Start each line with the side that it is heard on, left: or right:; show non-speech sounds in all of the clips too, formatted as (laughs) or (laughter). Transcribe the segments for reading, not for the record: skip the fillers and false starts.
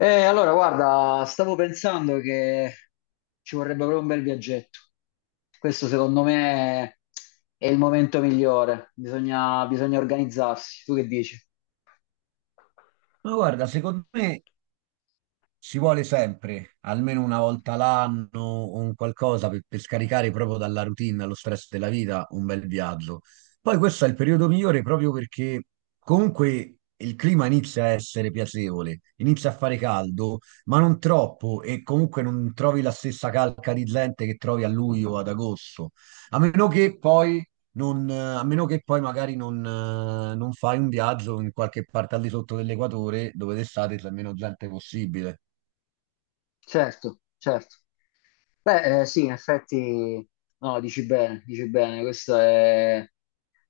left: Guarda, stavo pensando che ci vorrebbe proprio un bel viaggetto. Questo secondo me è il momento migliore. Bisogna organizzarsi. Tu che dici?
right: Ma guarda, secondo me si vuole sempre, almeno 1 volta l'anno o un qualcosa per scaricare proprio dalla routine, dallo stress della vita, un bel viaggio. Poi questo è il periodo migliore proprio perché comunque il clima inizia a essere piacevole, inizia a fare caldo, ma non troppo e comunque non trovi la stessa calca di gente che trovi a luglio o ad agosto. A meno che poi A meno che poi magari non fai un viaggio in qualche parte al di sotto dell'equatore dove d'estate c'è meno gente possibile.
left: Certo, certo. Beh, sì, in effetti, no, dici bene, questa è-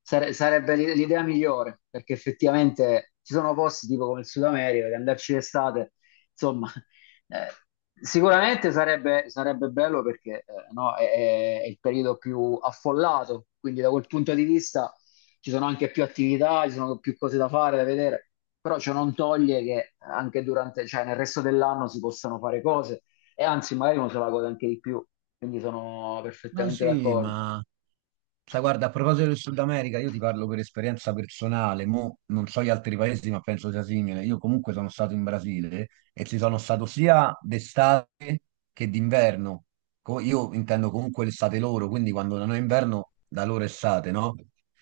left: sare- sarebbe l'idea migliore, perché effettivamente ci sono posti tipo come il Sud America, che andarci d'estate, insomma, (laughs) eh, sicuramente sarebbe bello perché no, è il periodo più affollato, quindi da quel punto di vista ci sono anche più attività, ci sono più cose da fare, da vedere, però ciò non toglie che anche durante, cioè nel resto dell'anno si possano fare cose e anzi magari uno se la gode anche di più, quindi sono
right: No,
left: perfettamente
right: sì,
left: d'accordo.
right: ma sai, guarda, a proposito del Sud America, io ti parlo per esperienza personale, mo non so gli altri paesi, ma penso sia simile. Io comunque sono stato in Brasile e ci sono stato sia d'estate che d'inverno. Io intendo comunque l'estate loro, quindi quando non è inverno, da loro è estate, no?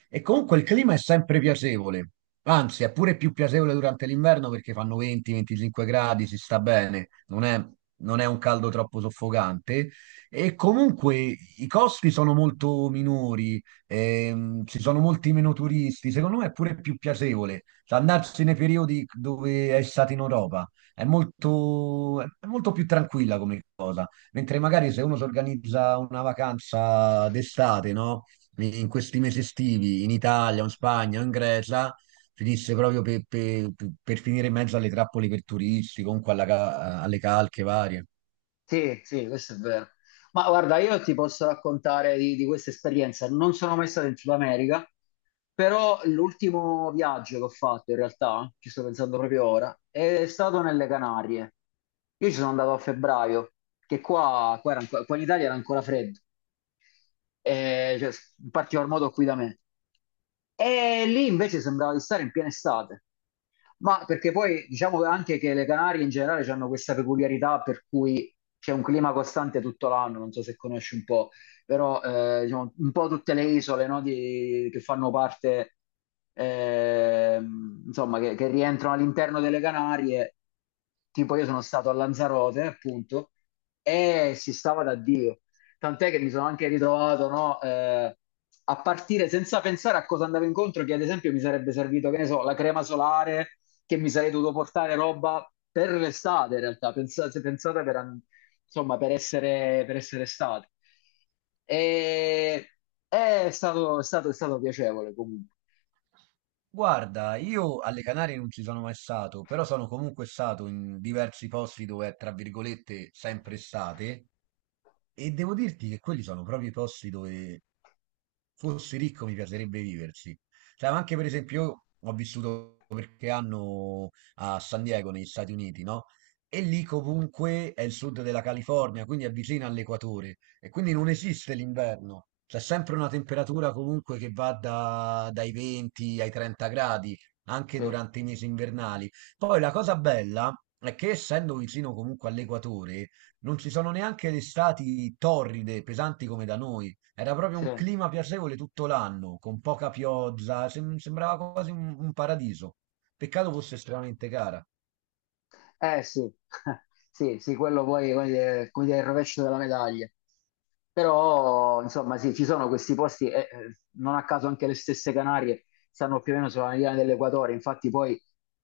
right: E comunque il clima è sempre piacevole, anzi, è pure più piacevole durante l'inverno perché fanno 20-25 gradi, si sta bene, non è un caldo troppo soffocante. E comunque i costi sono molto minori, ci sono molti meno turisti, secondo me è pure più piacevole. Cioè, andarsi nei periodi dove è stato in Europa, è molto più tranquilla come cosa, mentre magari se uno si organizza una vacanza d'estate, no? In questi mesi estivi, in Italia, o in Spagna, o in Grecia, finisce proprio per finire in mezzo alle trappole per turisti, comunque alle calche varie.
left: Sì, sì, questo è vero. Ma guarda, io ti posso raccontare di questa esperienza. Non sono mai stato in Sud America, però l'ultimo viaggio che ho fatto in realtà, ci sto pensando proprio ora, è stato nelle Canarie. Io ci sono andato a febbraio, che qua in Italia era ancora freddo. eh, cioè, In particolar modo qui da me. E lì invece sembrava di stare in piena estate, ma perché poi diciamo anche che le Canarie in generale hanno questa peculiarità per cui c'è un clima costante tutto l'anno, non so se conosci un po', però diciamo, un po' tutte le isole no, che fanno parte, insomma, che rientrano all'interno delle Canarie, tipo io sono stato a Lanzarote, appunto, e si stava da Dio. Tant'è che mi sono anche ritrovato, no, a partire senza pensare a cosa andavo incontro, che ad esempio mi sarebbe servito, che ne so, la crema solare, che mi sarei dovuto portare roba per l'estate in realtà, pensa- se pensate per, an- insomma, per essere estate. E è stato piacevole comunque.
right: Guarda, io alle Canarie non ci sono mai stato, però sono comunque stato in diversi posti dove è, tra virgolette, sempre estate, e devo dirti che quelli sono proprio i posti dove fossi ricco mi piacerebbe viverci. Cioè, ma anche per esempio, io ho vissuto qualche anno a San Diego, negli Stati Uniti, no? E lì comunque è il sud della California, quindi è vicino all'equatore. E quindi non esiste l'inverno, c'è sempre una temperatura comunque che dai 20 ai 30 gradi, anche
left: Sì,
right: durante i mesi invernali. Poi la cosa bella è che essendo vicino comunque all'equatore, non ci sono neanche le estati torride, pesanti come da noi. Era proprio un
left: sì.
right: clima piacevole tutto l'anno, con poca pioggia, sembrava quasi un paradiso. Peccato fosse estremamente cara.
left: Eh sì, (laughs) sì, sì, quello poi come dire, è il rovescio della medaglia. Però, insomma, sì, ci sono questi posti, e, non a caso anche le stesse Canarie stanno più o meno sulla mediana dell'equatore, infatti poi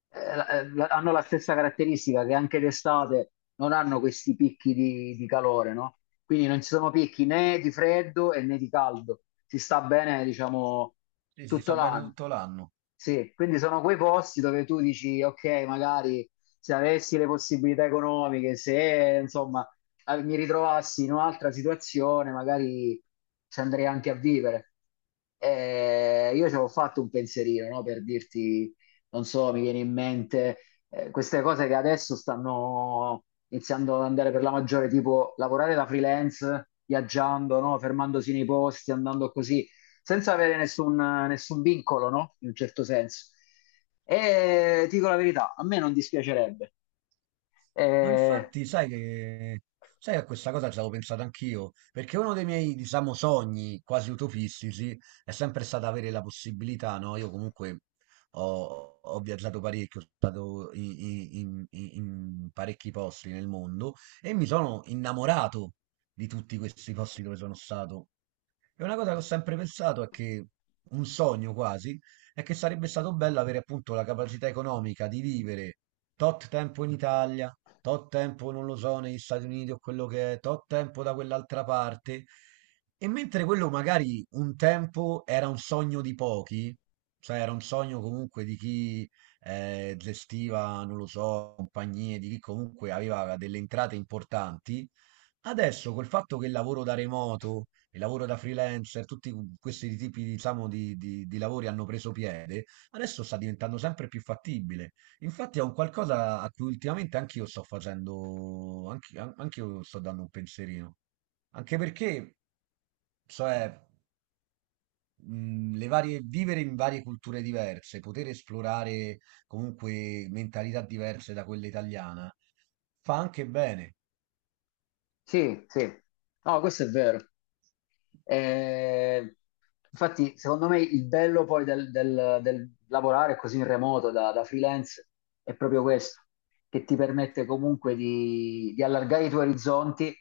left: hanno la stessa caratteristica che anche d'estate non hanno questi picchi di calore, no? Quindi non ci sono picchi né di freddo e né di caldo, si sta bene, diciamo,
right: Sì, si
left: tutto
right: sta bene
left: l'anno.
right: tutto l'anno.
left: Sì, quindi sono quei posti dove tu dici, ok, magari se avessi le possibilità economiche, se insomma mi ritrovassi in un'altra situazione, magari ci andrei anche a vivere. Io ci avevo fatto un pensierino, no? Per dirti, non so, mi viene in mente queste cose che adesso stanno iniziando ad andare per la maggiore, tipo lavorare da freelance, viaggiando, no? Fermandosi nei posti, andando così, senza avere nessun vincolo, no? In un certo senso. E ti dico la verità, a me non dispiacerebbe.
right: Ma
left: Eh,
right: infatti, sai, a questa cosa ci avevo pensato anch'io, perché uno dei miei, diciamo, sogni quasi utopistici è sempre stato avere la possibilità, no? Io comunque ho viaggiato parecchio, sono stato in parecchi posti nel mondo e mi sono innamorato di tutti questi posti dove sono stato. E una cosa che ho sempre pensato è che un sogno quasi è che sarebbe stato bello avere appunto la capacità economica di vivere tot tempo in Italia, tot tempo non lo so, negli Stati Uniti o quello che è, tot tempo da quell'altra parte. E mentre quello magari un tempo era un sogno di pochi, cioè era un sogno comunque di chi gestiva, non lo so, compagnie, di chi comunque aveva delle entrate importanti. Adesso col fatto che il lavoro da remoto, il lavoro da freelancer, tutti questi tipi, diciamo, di lavori hanno preso piede, adesso sta diventando sempre più fattibile. Infatti è un qualcosa a cui ultimamente anch'io sto facendo, anch'io sto dando un pensierino. Anche perché, cioè, le varie, vivere in varie culture diverse, poter esplorare comunque mentalità diverse da quella italiana, fa anche bene.
left: Sì, sì, no, questo è vero. Eh, Infatti, secondo me il bello poi del lavorare così in remoto da freelance è proprio questo, che ti permette comunque di allargare i tuoi orizzonti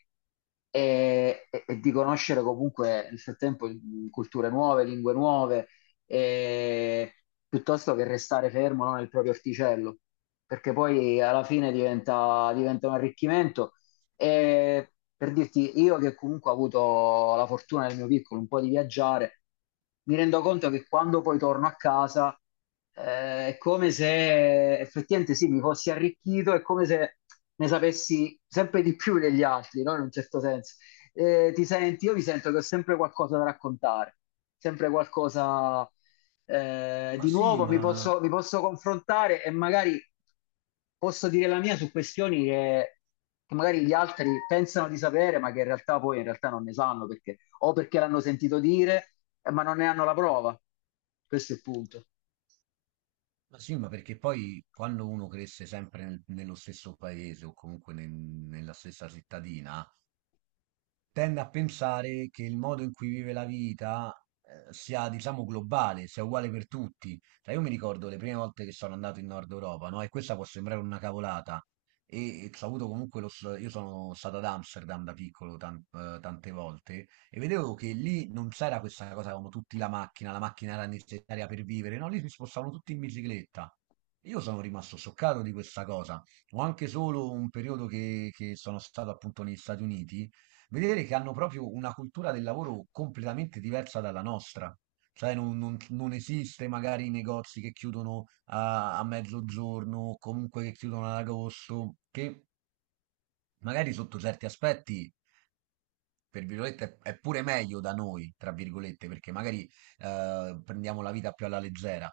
left: e, e di conoscere comunque nel frattempo culture nuove, lingue nuove, e- piuttosto che restare fermo, no, nel proprio orticello, perché poi alla fine diventa un arricchimento e per dirti, io che comunque ho avuto la fortuna nel mio piccolo un po' di viaggiare, mi rendo conto che quando poi torno a casa è come se effettivamente sì, mi fossi arricchito, è come se ne sapessi sempre di più degli altri, no? In un certo senso. Ti senti, io mi sento che ho sempre qualcosa da raccontare, sempre qualcosa
right: Ma
left: di
right: sì,
left: nuovo
right: ma.
left: mi posso confrontare e magari posso dire la mia su questioni che magari gli altri pensano di sapere, ma che in realtà non ne sanno perché o perché l'hanno sentito dire, ma non ne hanno la prova. Questo è il punto.
right: Ma sì, ma perché poi quando uno cresce sempre nello stesso paese o comunque nella stessa cittadina, tende a pensare che il modo in cui vive la vita sia, diciamo, globale, sia uguale per tutti. Cioè, io mi ricordo le prime volte che sono andato in Nord Europa, no? E questa può sembrare una cavolata. E ho avuto comunque io sono stato ad Amsterdam da piccolo tante volte e vedevo che lì non c'era questa cosa, avevano tutti la macchina era necessaria per vivere, no? Lì si spostavano tutti in bicicletta. Io sono rimasto scioccato di questa cosa. Ho anche solo un periodo che sono stato appunto negli Stati Uniti vedere che hanno proprio una cultura del lavoro completamente diversa dalla nostra. Sai, non esiste magari i negozi che chiudono a mezzogiorno, o comunque che chiudono ad agosto, che magari sotto certi aspetti per virgolette, è pure meglio da noi, tra virgolette, perché magari prendiamo la vita più alla leggera.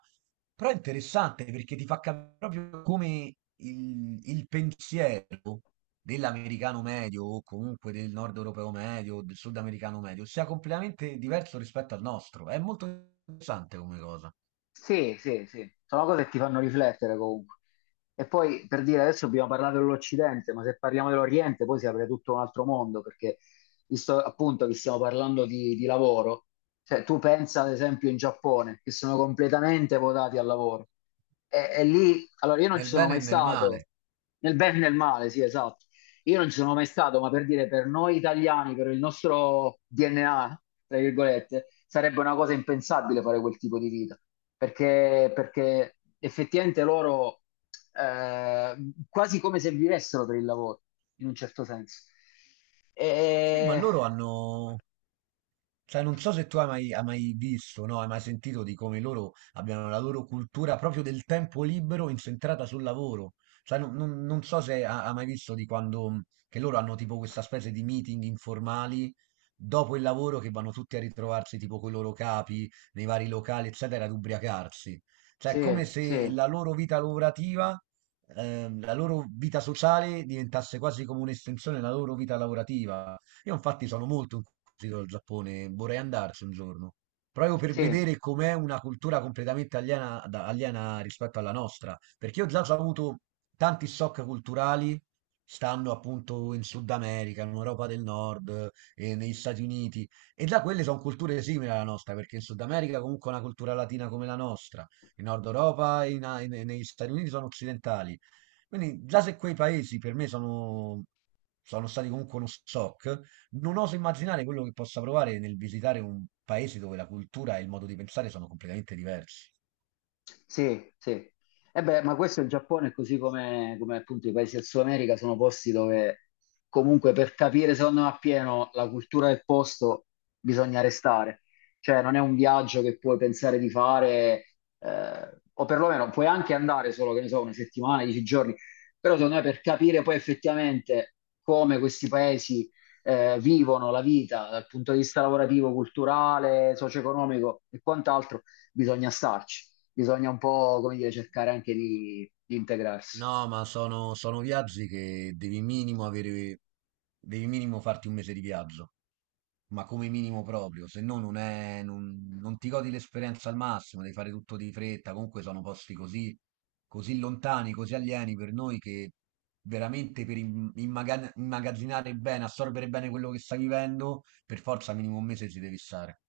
right: Però è interessante perché ti fa capire proprio come il pensiero dell'americano medio o comunque del nord europeo medio, o del sudamericano medio, sia completamente diverso rispetto al nostro. È molto interessante come cosa,
left: Sì, sì, sì, sono cose che ti fanno riflettere comunque. E poi per dire, adesso abbiamo parlato dell'Occidente, ma se parliamo dell'Oriente poi si apre tutto un altro mondo, perché visto appunto che stiamo parlando di lavoro, cioè tu pensa ad esempio in Giappone, che sono completamente votati al lavoro. E lì, allora io non ci
right: nel
left: sono
right: bene e
left: mai
right: nel male.
left: stato, nel bene e nel male, sì, esatto. Io non ci sono mai stato, ma per dire, per noi italiani, per il nostro DNA, tra virgolette, sarebbe una cosa impensabile fare quel tipo di vita, perché, perché effettivamente loro eh, quasi come se vivessero per il lavoro, in un certo senso.
right: Sì, ma
left: E,
right: loro hanno, cioè, non so se tu hai mai visto, no? Hai mai sentito di come loro abbiano la loro cultura proprio del tempo libero incentrata sul lavoro. Cioè, non so se hai mai visto di quando, che loro hanno tipo questa specie di meeting informali dopo il lavoro che vanno tutti a ritrovarsi tipo con i loro capi nei vari locali, eccetera, ad ubriacarsi. Cioè, è
left: sì,
right: come se
left: sì,
right: la loro vita lavorativa, la loro vita sociale diventasse quasi come un'estensione della loro vita lavorativa. Io infatti sono molto incuriosito dal Giappone, vorrei andarci un giorno, proprio per
left: sì.
right: vedere com'è una cultura completamente aliena, aliena rispetto alla nostra, perché io già ho avuto tanti shock culturali, stando appunto in Sud America, in Europa del Nord, negli Stati Uniti, e già quelle sono culture simili alla nostra, perché in Sud America comunque è una cultura latina come la nostra, in Nord Europa e negli Stati Uniti sono occidentali. Quindi già se quei paesi per me sono stati comunque uno shock, non oso immaginare quello che possa provare nel visitare un paese dove la cultura e il modo di pensare sono completamente diversi.
left: Sì, sì. E beh, ma questo è il Giappone, così come, come appunto i paesi del Sud America, sono posti dove comunque per capire, secondo me, appieno la cultura del posto bisogna restare. Cioè, non è un viaggio che puoi pensare di fare, o perlomeno puoi anche andare solo, che ne so, una settimana, 10 giorni, però secondo me per capire poi effettivamente come questi paesi, vivono la vita dal punto di vista lavorativo, culturale, socio-economico e quant'altro, bisogna starci, bisogna un po', come dire, cercare anche di integrarsi.
right: No, ma sono viaggi che devi minimo avere, devi minimo farti 1 mese di viaggio, ma come minimo proprio, se no non è, non, non ti godi l'esperienza al massimo, devi fare tutto di fretta, comunque sono posti così, così lontani, così alieni per noi che veramente per immagazzinare bene, assorbire bene quello che stai vivendo, per forza minimo 1 mese ci devi stare.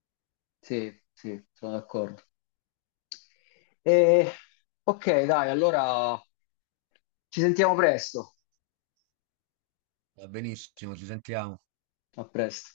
left: Sì, sì, sono d'accordo. E, ok, dai, allora ci sentiamo presto.
right: Va benissimo, ci sentiamo.
left: A presto.